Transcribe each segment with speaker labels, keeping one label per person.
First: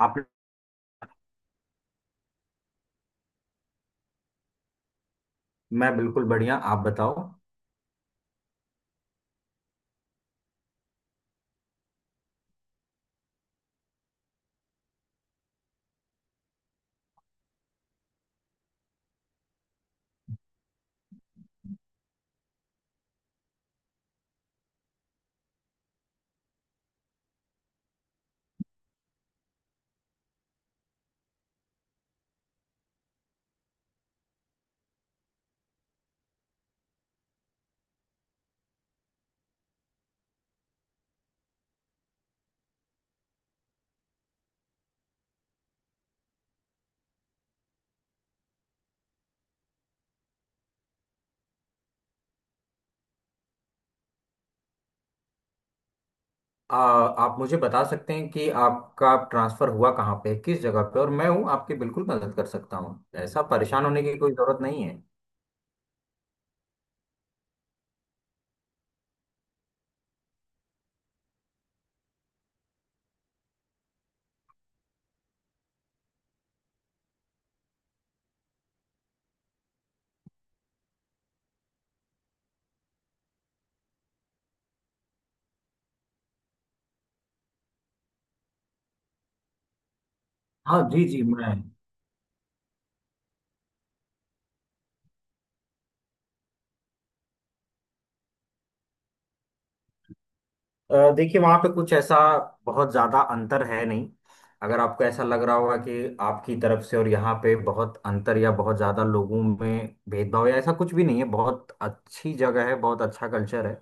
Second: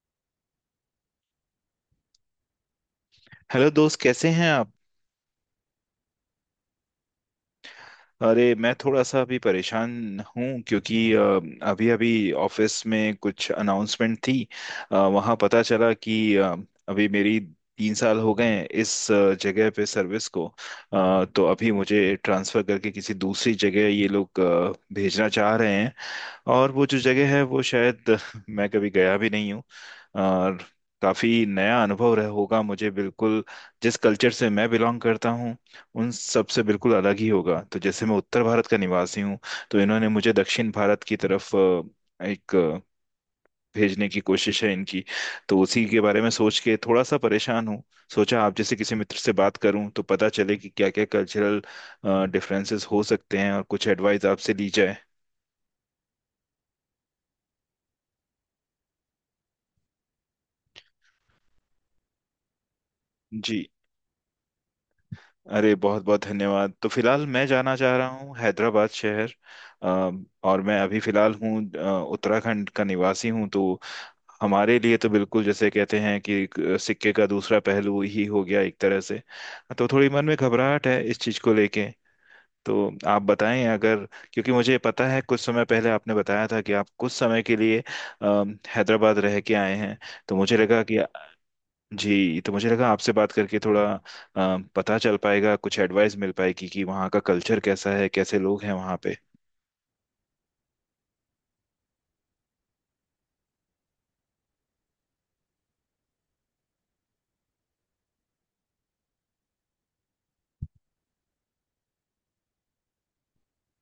Speaker 1: आप?
Speaker 2: हेलो दोस्त कैसे हैं आप।
Speaker 1: मैं बिल्कुल बढ़िया, आप बताओ।
Speaker 2: अरे मैं थोड़ा सा अभी परेशान हूँ क्योंकि अभी अभी ऑफिस में कुछ अनाउंसमेंट थी। वहाँ पता चला कि अभी मेरी 3 साल हो गए हैं इस जगह पे सर्विस को। तो अभी मुझे ट्रांसफ़र करके किसी दूसरी जगह ये लोग भेजना चाह रहे हैं। और वो जो जगह है वो शायद मैं कभी गया भी नहीं हूँ, और काफी नया अनुभव रह होगा मुझे। बिल्कुल जिस कल्चर से मैं बिलोंग करता हूँ उन सब से बिल्कुल अलग ही होगा। तो जैसे मैं उत्तर भारत का निवासी हूँ, तो इन्होंने मुझे दक्षिण भारत की तरफ एक भेजने की कोशिश है इनकी। तो उसी के बारे में सोच के थोड़ा सा परेशान हूँ। सोचा आप जैसे किसी मित्र से बात करूं तो पता चले कि क्या क्या कल्चरल डिफरेंसेस हो सकते हैं, और कुछ एडवाइस आपसे ली जाए।
Speaker 1: आप मुझे बता सकते हैं कि आपका ट्रांसफर हुआ कहाँ पे, किस जगह पे, और मैं हूँ, आपकी बिल्कुल मदद कर सकता हूँ। ऐसा
Speaker 2: जी।
Speaker 1: परेशान होने की कोई जरूरत नहीं है।
Speaker 2: अरे बहुत बहुत धन्यवाद। तो फिलहाल मैं जाना चाह रहा हूँ हैदराबाद शहर। अ, और मैं अभी फिलहाल हूँ, उत्तराखंड का निवासी हूँ। तो हमारे लिए तो बिल्कुल जैसे कहते हैं कि एक सिक्के का दूसरा पहलू ही हो गया एक तरह से। तो थोड़ी मन में घबराहट है इस चीज़ को लेके। तो आप बताएं अगर, क्योंकि मुझे पता है कुछ समय पहले आपने बताया था कि आप कुछ समय के लिए अ, हैदराबाद रह के आए हैं, तो मुझे लगा
Speaker 1: हाँ
Speaker 2: कि।
Speaker 1: जी जी, मैं
Speaker 2: जी। तो मुझे लगा आपसे बात करके थोड़ा पता चल पाएगा, कुछ एडवाइस मिल पाएगी कि वहाँ का कल्चर कैसा है, कैसे लोग हैं वहाँ पे।
Speaker 1: देखिए, वहाँ पे कुछ ऐसा बहुत ज़्यादा अंतर है नहीं। अगर आपको ऐसा लग रहा होगा कि आपकी तरफ से और यहाँ पे बहुत अंतर या बहुत ज़्यादा लोगों में भेदभाव या ऐसा, कुछ भी नहीं है। बहुत अच्छी जगह है, बहुत अच्छा कल्चर है।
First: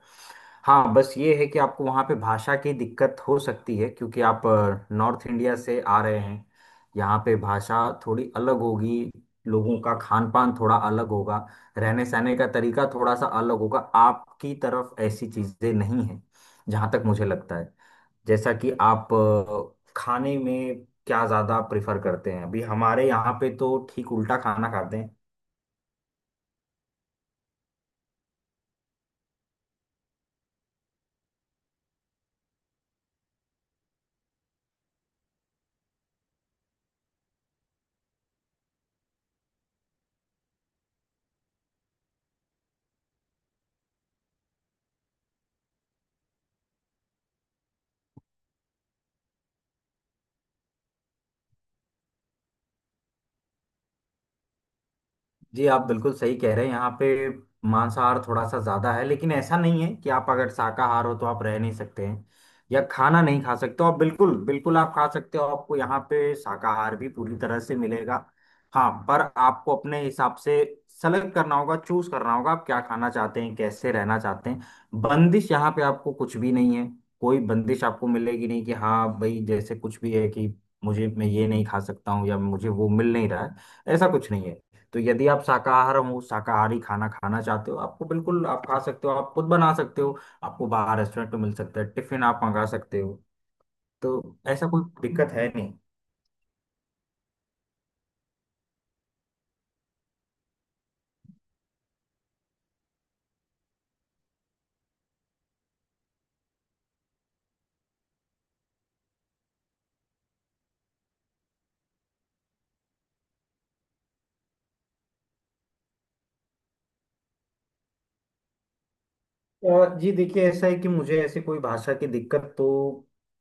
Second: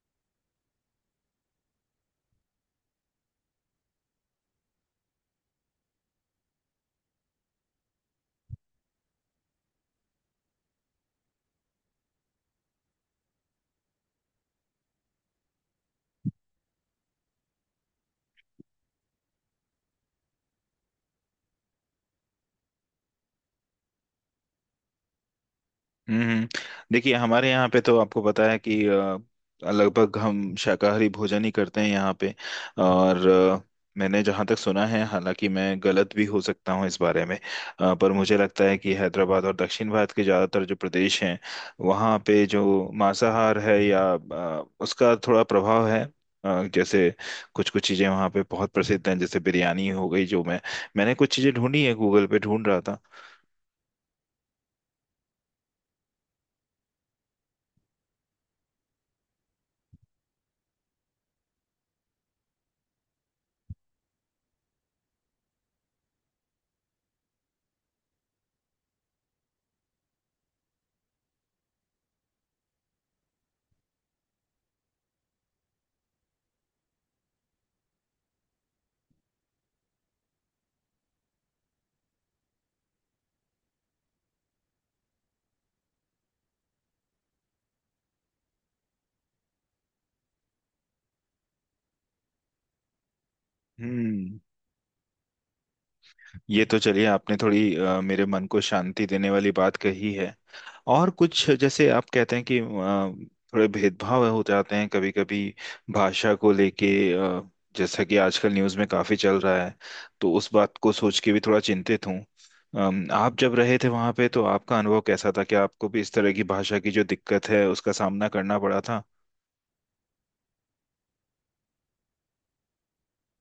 Speaker 1: हाँ, बस ये है कि आपको वहाँ पे भाषा की दिक्कत हो सकती है, क्योंकि आप नॉर्थ इंडिया से आ रहे हैं। यहाँ पे भाषा थोड़ी अलग होगी, लोगों का खान पान थोड़ा अलग होगा, रहने सहने का तरीका थोड़ा सा अलग होगा, आपकी तरफ ऐसी चीज़ें नहीं है, जहाँ तक मुझे लगता है। जैसा कि आप खाने में क्या ज़्यादा प्रेफर करते हैं, अभी हमारे यहाँ पे तो ठीक उल्टा खाना खाते हैं।
Speaker 2: हम्म। देखिए हमारे यहाँ पे तो आपको पता है कि लगभग हम शाकाहारी भोजन ही करते हैं यहाँ पे। और मैंने जहाँ तक सुना है, हालांकि मैं गलत भी हो सकता हूँ इस बारे में, पर मुझे लगता है कि हैदराबाद और दक्षिण भारत के ज़्यादातर जो प्रदेश हैं वहाँ पे जो मांसाहार है या उसका थोड़ा प्रभाव है। जैसे कुछ कुछ चीज़ें वहाँ पे बहुत प्रसिद्ध हैं, जैसे बिरयानी हो गई। जो मैंने कुछ चीज़ें ढूंढी है, गूगल पे ढूंढ रहा था।
Speaker 1: जी, आप बिल्कुल सही कह रहे हैं, यहाँ पे मांसाहार थोड़ा सा ज्यादा है, लेकिन ऐसा नहीं है कि आप अगर शाकाहार हो तो आप रह नहीं सकते हैं या खाना नहीं खा सकते हो। आप बिल्कुल बिल्कुल आप खा सकते हो, आपको यहाँ पे शाकाहार भी पूरी तरह से मिलेगा। हाँ, पर आपको अपने हिसाब से सेलेक्ट करना होगा, चूज करना होगा, आप क्या खाना चाहते हैं, कैसे रहना चाहते हैं। बंदिश यहाँ पे आपको कुछ भी नहीं है, कोई बंदिश आपको मिलेगी नहीं कि हाँ भाई, जैसे कुछ भी है कि मुझे मैं ये नहीं खा सकता हूँ या मुझे वो मिल नहीं रहा है, ऐसा कुछ नहीं है। तो यदि आप शाकाहार हो, शाकाहारी खाना खाना चाहते हो, आपको बिल्कुल आप खा सकते हो, आप खुद बना सकते हो, आपको बाहर रेस्टोरेंट में मिल सकता है, टिफिन आप मंगा सकते हो। तो
Speaker 2: हम्म।
Speaker 1: ऐसा कोई दिक्कत है नहीं।
Speaker 2: ये तो चलिए आपने थोड़ी मेरे मन को शांति देने वाली बात कही है। और कुछ जैसे आप कहते हैं कि थोड़े भेदभाव हो जाते हैं कभी कभी भाषा को लेके, जैसा कि आजकल न्यूज़ में काफी चल रहा है, तो उस बात को सोच के भी थोड़ा चिंतित हूँ। आप जब रहे थे वहां पे तो आपका अनुभव कैसा था कि आपको भी इस तरह की भाषा की जो दिक्कत है उसका सामना करना पड़ा था?
Speaker 1: और जी देखिए, ऐसा है कि मुझे ऐसी कोई भाषा की दिक्कत तो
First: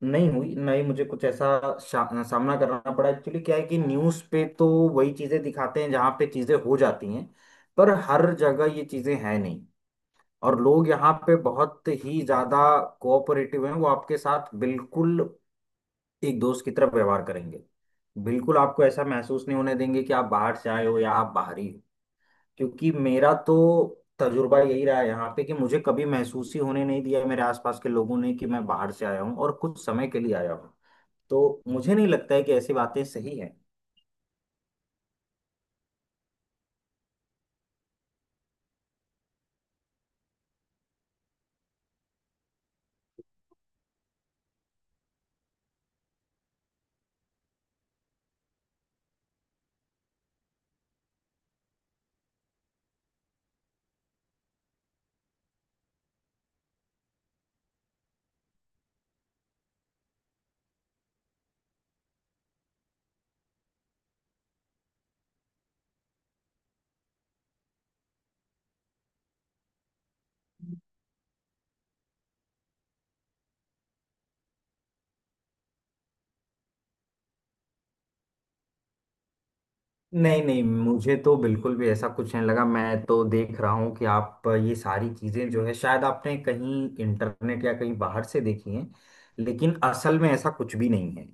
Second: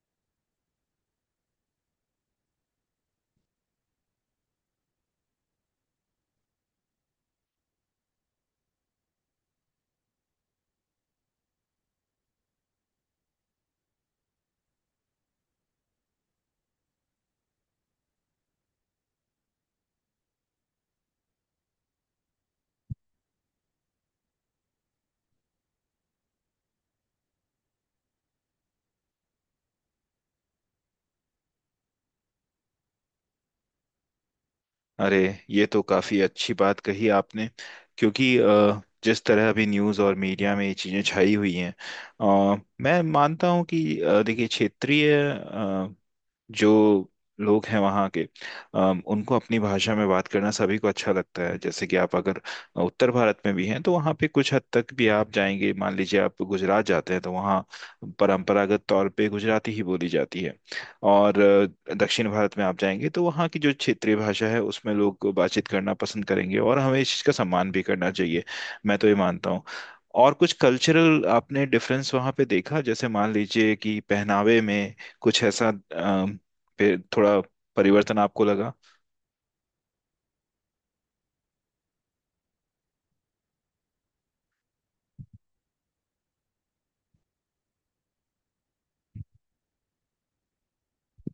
Speaker 1: नहीं हुई, ना ही मुझे कुछ ऐसा सामना करना पड़ा। एक्चुअली क्या है कि न्यूज़ पे तो वही चीज़ें दिखाते हैं जहाँ पे चीज़ें हो जाती हैं, पर हर जगह ये चीज़ें हैं नहीं। और लोग यहाँ पे बहुत ही ज्यादा कोऑपरेटिव हैं, वो आपके साथ बिल्कुल एक दोस्त की तरह व्यवहार करेंगे। बिल्कुल आपको ऐसा महसूस नहीं होने देंगे कि आप बाहर से आए हो या आप बाहरी हो, क्योंकि मेरा तो तजुर्बा यही रहा है यहाँ पे कि मुझे कभी महसूस ही होने नहीं दिया मेरे आसपास के लोगों ने कि मैं बाहर से आया हूँ और कुछ समय के लिए आया हूँ। तो मुझे नहीं लगता है कि ऐसी बातें सही हैं।
Speaker 2: अरे ये तो काफी अच्छी बात कही आपने। क्योंकि जिस तरह अभी न्यूज़ और मीडिया में ये चीजें छाई हुई हैं, मैं मानता हूँ कि देखिए क्षेत्रीय जो लोग हैं वहाँ के, उनको अपनी भाषा में बात करना सभी को अच्छा लगता है। जैसे कि आप अगर उत्तर भारत में भी हैं तो वहाँ पे कुछ हद तक भी आप जाएंगे, मान लीजिए आप गुजरात जाते हैं, तो वहाँ परंपरागत तौर पे गुजराती ही बोली जाती है। और दक्षिण भारत में आप जाएंगे तो वहाँ की जो क्षेत्रीय भाषा है उसमें लोग बातचीत करना पसंद करेंगे, और हमें इस चीज़ का सम्मान भी करना चाहिए। मैं तो ये मानता हूँ। और कुछ कल्चरल आपने डिफरेंस वहाँ पे देखा? जैसे मान लीजिए कि पहनावे में कुछ ऐसा थोड़ा परिवर्तन आपको लगा?
Speaker 1: नहीं नहीं, मुझे तो बिल्कुल भी ऐसा कुछ नहीं लगा। मैं तो देख रहा हूँ कि आप ये सारी चीजें जो है, शायद आपने कहीं इंटरनेट या कहीं बाहर से देखी हैं, लेकिन असल में ऐसा कुछ भी नहीं है।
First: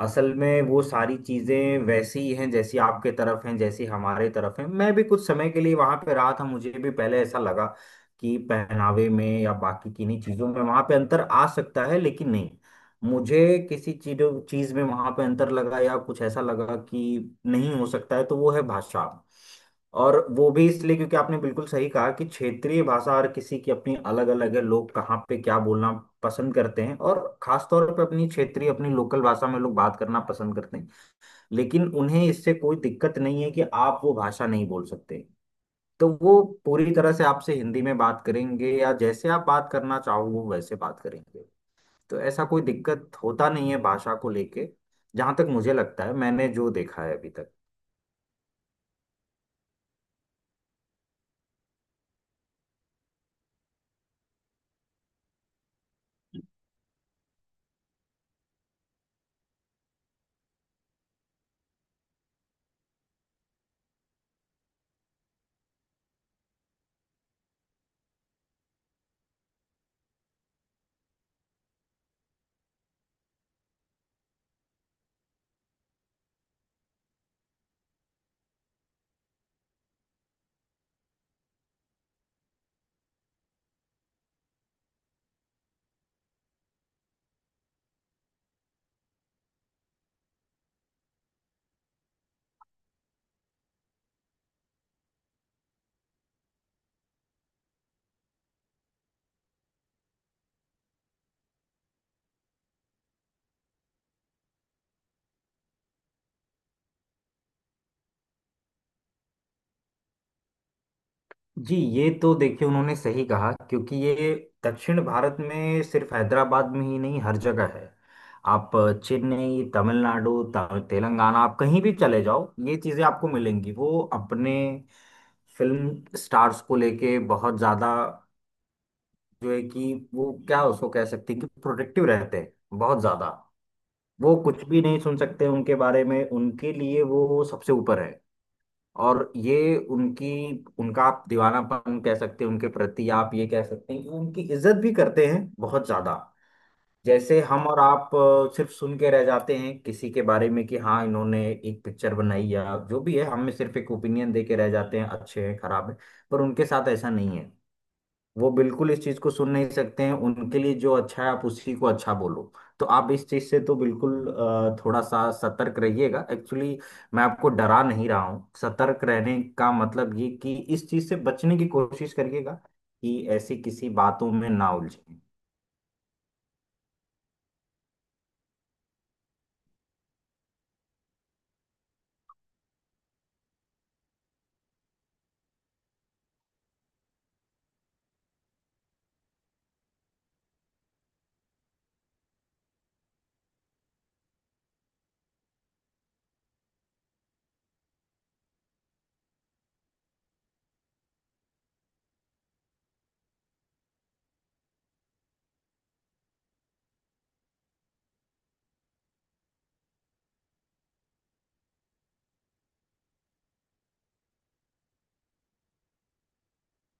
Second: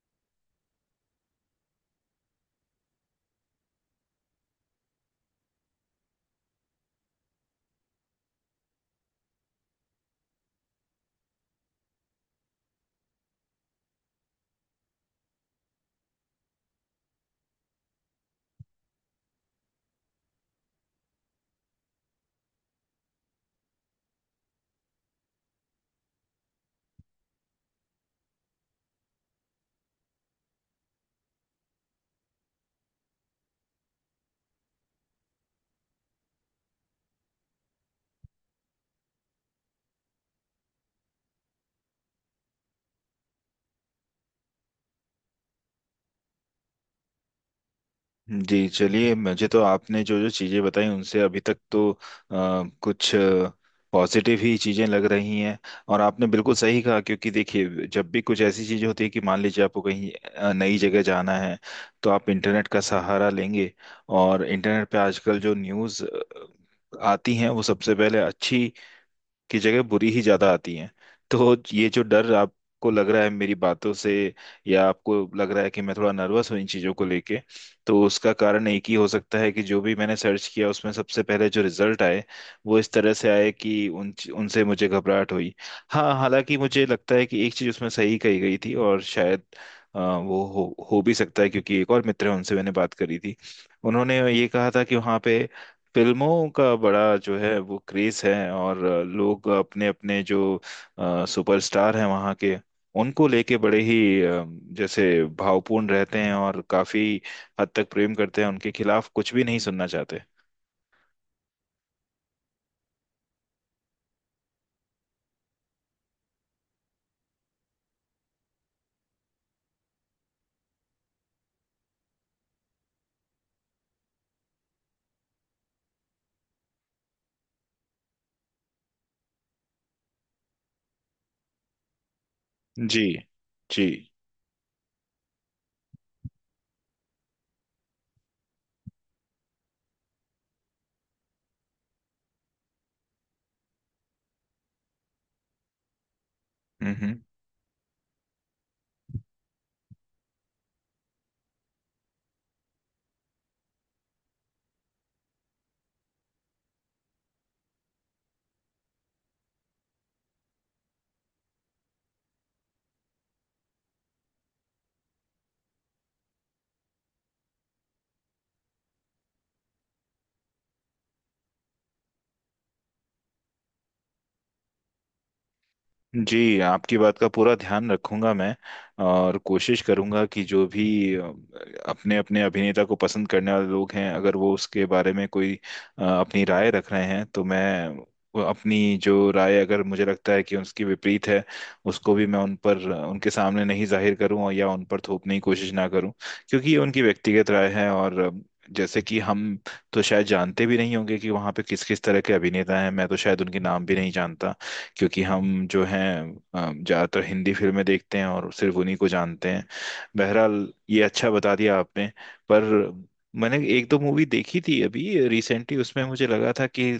Speaker 1: असल में वो सारी चीजें वैसी ही हैं जैसी आपके तरफ हैं, जैसी हमारे तरफ हैं। मैं भी कुछ समय के लिए वहां पे रहा था, मुझे भी पहले ऐसा लगा कि पहनावे में या बाकी किन्हीं चीजों में वहां पे अंतर आ सकता है, लेकिन नहीं। मुझे किसी चीज चीज में वहां पे अंतर लगा या कुछ ऐसा लगा कि नहीं, हो सकता है तो वो है भाषा। और वो भी इसलिए क्योंकि आपने बिल्कुल सही कहा कि क्षेत्रीय भाषा हर किसी की अपनी अलग अलग है, लोग कहाँ पे क्या बोलना पसंद करते हैं, और खास तौर पे अपनी क्षेत्रीय, अपनी लोकल भाषा में लोग बात करना पसंद करते हैं। लेकिन उन्हें इससे कोई दिक्कत नहीं है कि आप वो भाषा नहीं बोल सकते। तो वो पूरी तरह से आपसे हिंदी में बात करेंगे या जैसे आप बात करना चाहो वो वैसे बात करेंगे। तो ऐसा कोई दिक्कत होता नहीं है भाषा को लेके, जहां तक मुझे लगता है, मैंने जो देखा है अभी तक।
Speaker 2: जी चलिए, मुझे तो आपने जो जो चीज़ें बताई उनसे अभी तक तो कुछ पॉजिटिव ही चीज़ें लग रही हैं। और आपने बिल्कुल सही कहा, क्योंकि देखिए जब भी कुछ ऐसी चीज़ें होती है कि मान लीजिए आपको कहीं नई जगह जाना है, तो आप इंटरनेट का सहारा लेंगे। और इंटरनेट पे आजकल जो न्यूज़ आती हैं वो सबसे पहले अच्छी की जगह बुरी ही ज्यादा आती हैं। तो ये जो डर आपको लग रहा है मेरी बातों से, या आपको लग रहा है कि मैं थोड़ा नर्वस हूँ इन चीजों को लेके, तो उसका कारण एक ही हो सकता है कि जो भी मैंने सर्च किया उसमें सबसे पहले जो रिजल्ट आए वो इस तरह से आए कि उन उनसे मुझे घबराहट हुई। हाँ, हालांकि मुझे लगता है कि एक चीज उसमें सही कही गई थी, और शायद वो हो भी सकता है, क्योंकि एक और मित्र है, उनसे मैंने बात करी थी। उन्होंने ये कहा था कि वहाँ पे फिल्मों का बड़ा जो है वो क्रेज है, और लोग अपने अपने जो सुपरस्टार हैं वहाँ के, उनको लेके बड़े ही अ, जैसे भावपूर्ण रहते हैं, और काफी हद तक प्रेम करते हैं, उनके खिलाफ कुछ भी नहीं सुनना चाहते।
Speaker 1: जी, ये तो देखिए, उन्होंने सही कहा, क्योंकि ये दक्षिण भारत में सिर्फ हैदराबाद में ही नहीं, हर जगह है। आप चेन्नई, तमिलनाडु, तेलंगाना, आप कहीं भी चले जाओ, ये चीज़ें आपको मिलेंगी। वो अपने फिल्म स्टार्स को लेके बहुत ज़्यादा जो है कि, वो क्या उसको कह सकते हैं कि प्रोटेक्टिव रहते हैं, बहुत
Speaker 2: जी।
Speaker 1: ज़्यादा।
Speaker 2: जी।
Speaker 1: वो कुछ भी नहीं सुन सकते उनके बारे में, उनके लिए वो सबसे ऊपर है। और ये उनकी, उनका आप दीवानापन कह सकते हैं, उनके प्रति आप ये कह सकते हैं कि वो उनकी इज्जत भी करते हैं बहुत ज्यादा।
Speaker 2: हम्म।
Speaker 1: जैसे हम और आप सिर्फ सुन के रह जाते हैं किसी के बारे में कि हाँ, इन्होंने एक पिक्चर बनाई या जो भी है, हम में सिर्फ एक ओपिनियन दे के रह जाते हैं, अच्छे हैं, खराब है। पर उनके साथ ऐसा नहीं है। वो बिल्कुल इस चीज को सुन नहीं सकते हैं, उनके लिए जो अच्छा है आप उसी को अच्छा बोलो। तो आप इस चीज से तो बिल्कुल थोड़ा सा सतर्क रहिएगा। एक्चुअली मैं आपको डरा नहीं रहा हूँ, सतर्क रहने का मतलब ये कि इस चीज से बचने की कोशिश करिएगा कि ऐसी किसी बातों में ना उलझे।
Speaker 2: जी आपकी बात का पूरा ध्यान रखूंगा मैं, और कोशिश करूंगा कि जो भी अपने अपने अभिनेता को पसंद करने वाले लोग हैं, अगर वो उसके बारे में कोई अपनी राय रख रहे हैं, तो मैं वो अपनी जो राय, अगर मुझे लगता है कि उसकी विपरीत है, उसको भी मैं उन पर उनके सामने नहीं जाहिर करूं, और या उन पर थोपने की कोशिश ना करूं। क्योंकि ये उनकी व्यक्तिगत राय है। और जैसे कि हम तो शायद जानते भी नहीं होंगे कि वहां पे किस किस तरह के अभिनेता हैं, मैं तो शायद उनके नाम भी नहीं जानता, क्योंकि हम जो हैं ज्यादातर हिंदी फिल्में देखते हैं और सिर्फ उन्हीं को जानते हैं। बहरहाल, ये अच्छा बता दिया आपने। पर मैंने एक दो मूवी देखी थी अभी रिसेंटली, उसमें मुझे लगा था कि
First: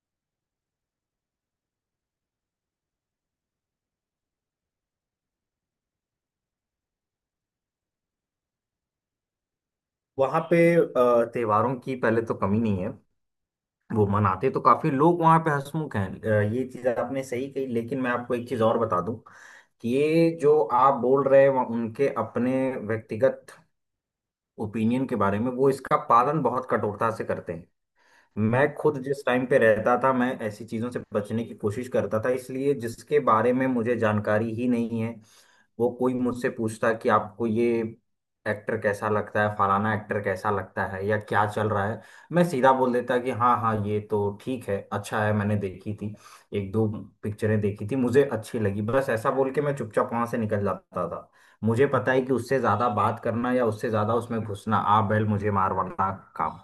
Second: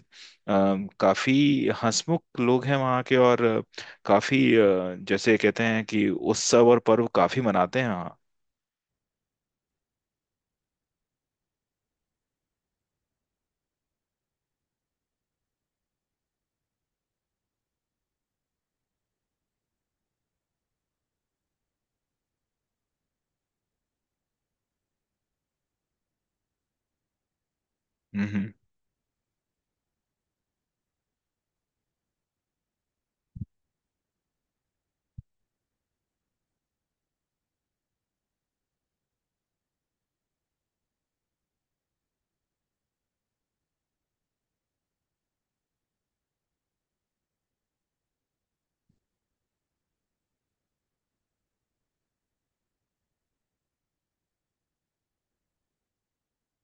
Speaker 2: काफी हंसमुख लोग हैं वहाँ के, और काफी जैसे कहते हैं कि उत्सव और पर्व काफी मनाते हैं वहाँ।
Speaker 1: वहां पे त्योहारों की पहले तो कमी नहीं है, वो मनाते तो काफी, लोग वहां पे हंसमुख हैं, ये चीज आपने सही कही। लेकिन मैं आपको एक चीज और बता दूं कि ये जो आप बोल रहे हैं वहाँ, उनके अपने व्यक्तिगत ओपिनियन के बारे में, वो इसका पालन बहुत कठोरता से करते हैं।
Speaker 2: हम्म, हम्म।
Speaker 1: मैं खुद जिस टाइम पे रहता था, मैं ऐसी चीजों से बचने की कोशिश करता था, इसलिए जिसके बारे में मुझे जानकारी ही नहीं है, वो कोई मुझसे पूछता कि आपको ये एक्टर कैसा लगता है, फलाना एक्टर कैसा लगता है, या क्या चल रहा है, मैं सीधा बोल देता कि हाँ हाँ, ये तो ठीक है, अच्छा है, मैंने देखी थी एक दो पिक्चरें, देखी थी, मुझे अच्छी लगी। बस ऐसा बोल के मैं चुपचाप वहां से निकल जाता था। मुझे पता है कि उससे ज्यादा बात करना या उससे ज्यादा उसमें घुसना आ बैल मुझे मार वाला काम।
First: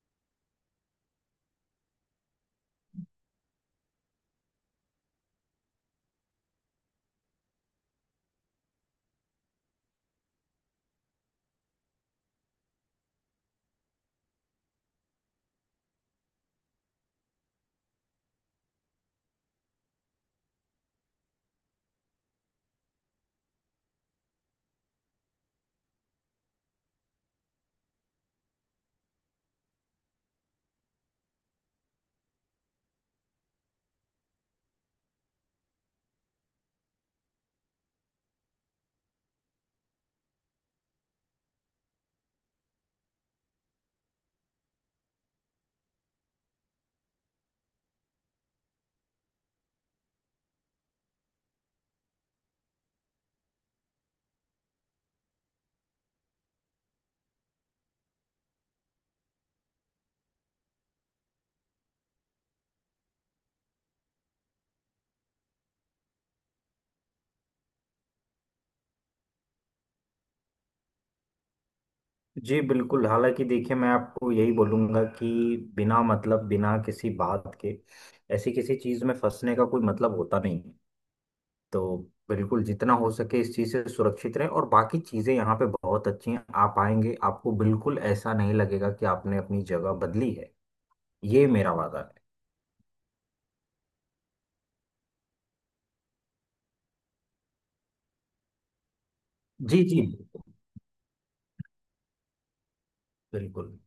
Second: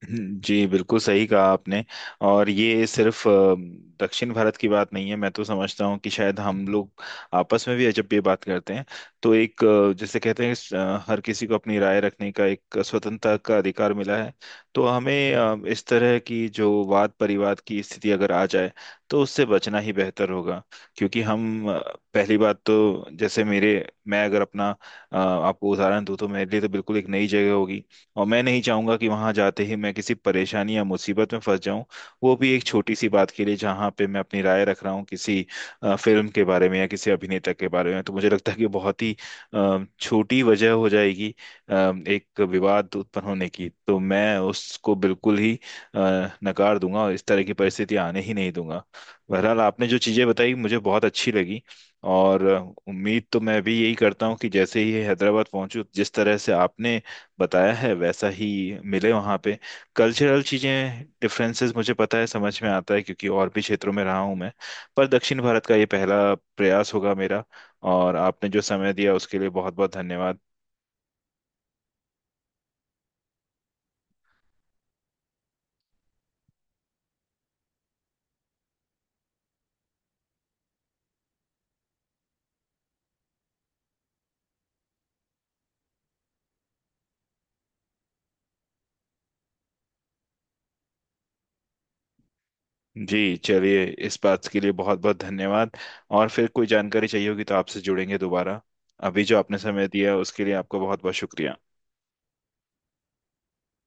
Speaker 2: जी बिल्कुल सही कहा आपने। और ये सिर्फ दक्षिण भारत की बात नहीं है, मैं तो समझता हूँ कि शायद हम लोग आपस में भी जब ये बात करते हैं, तो एक जैसे कहते हैं हर किसी को अपनी राय रखने का एक स्वतंत्रता का अधिकार मिला है। तो हमें इस तरह की जो वाद परिवाद की स्थिति अगर आ जाए, तो उससे बचना ही बेहतर होगा। क्योंकि हम पहली बात तो जैसे मेरे, मैं अगर अपना आपको उदाहरण दूं, तो मेरे लिए तो बिल्कुल एक नई जगह होगी। और मैं नहीं चाहूंगा कि वहां जाते ही मैं किसी परेशानी या मुसीबत में फंस जाऊं, वो भी एक छोटी सी बात के लिए, जहां पे मैं अपनी राय रख रहा हूँ किसी फिल्म के बारे में या किसी अभिनेता के बारे में। तो मुझे लगता है कि बहुत ही छोटी वजह हो जाएगी अ, एक विवाद उत्पन्न होने की, तो मैं उसको बिल्कुल ही नकार दूंगा, और इस तरह की परिस्थिति आने ही नहीं दूंगा। बहरहाल, आपने जो चीजें बताई मुझे बहुत अच्छी लगी, और उम्मीद तो मैं भी यही करता हूँ कि जैसे ही हैदराबाद पहुंचूं, जिस तरह से आपने बताया है वैसा ही मिले वहाँ पे। कल्चरल चीज़ें, डिफरेंसेस, मुझे पता है, समझ में आता है, क्योंकि और भी क्षेत्रों में रहा हूँ मैं, पर दक्षिण भारत का ये पहला प्रयास होगा मेरा। और आपने जो समय दिया उसके लिए बहुत बहुत धन्यवाद।
Speaker 1: जी बिल्कुल। हालांकि देखिए, मैं आपको यही बोलूंगा कि बिना मतलब, बिना किसी बात के, ऐसी किसी चीज़ में फंसने का कोई मतलब होता नहीं है। तो बिल्कुल जितना हो सके इस चीज़ से सुरक्षित रहें, और बाकी चीज़ें यहाँ पे बहुत अच्छी हैं। आप आएंगे, आपको बिल्कुल ऐसा नहीं लगेगा कि आपने अपनी जगह बदली है। ये मेरा वादा है।
Speaker 2: जी चलिए, इस बात के लिए बहुत बहुत धन्यवाद। और फिर कोई जानकारी चाहिए होगी तो आपसे जुड़ेंगे दोबारा। अभी जो आपने
Speaker 1: जी
Speaker 2: समय
Speaker 1: जी,
Speaker 2: दिया
Speaker 1: बिल्कुल
Speaker 2: उसके लिए आपका बहुत बहुत शुक्रिया।
Speaker 1: बिल्कुल।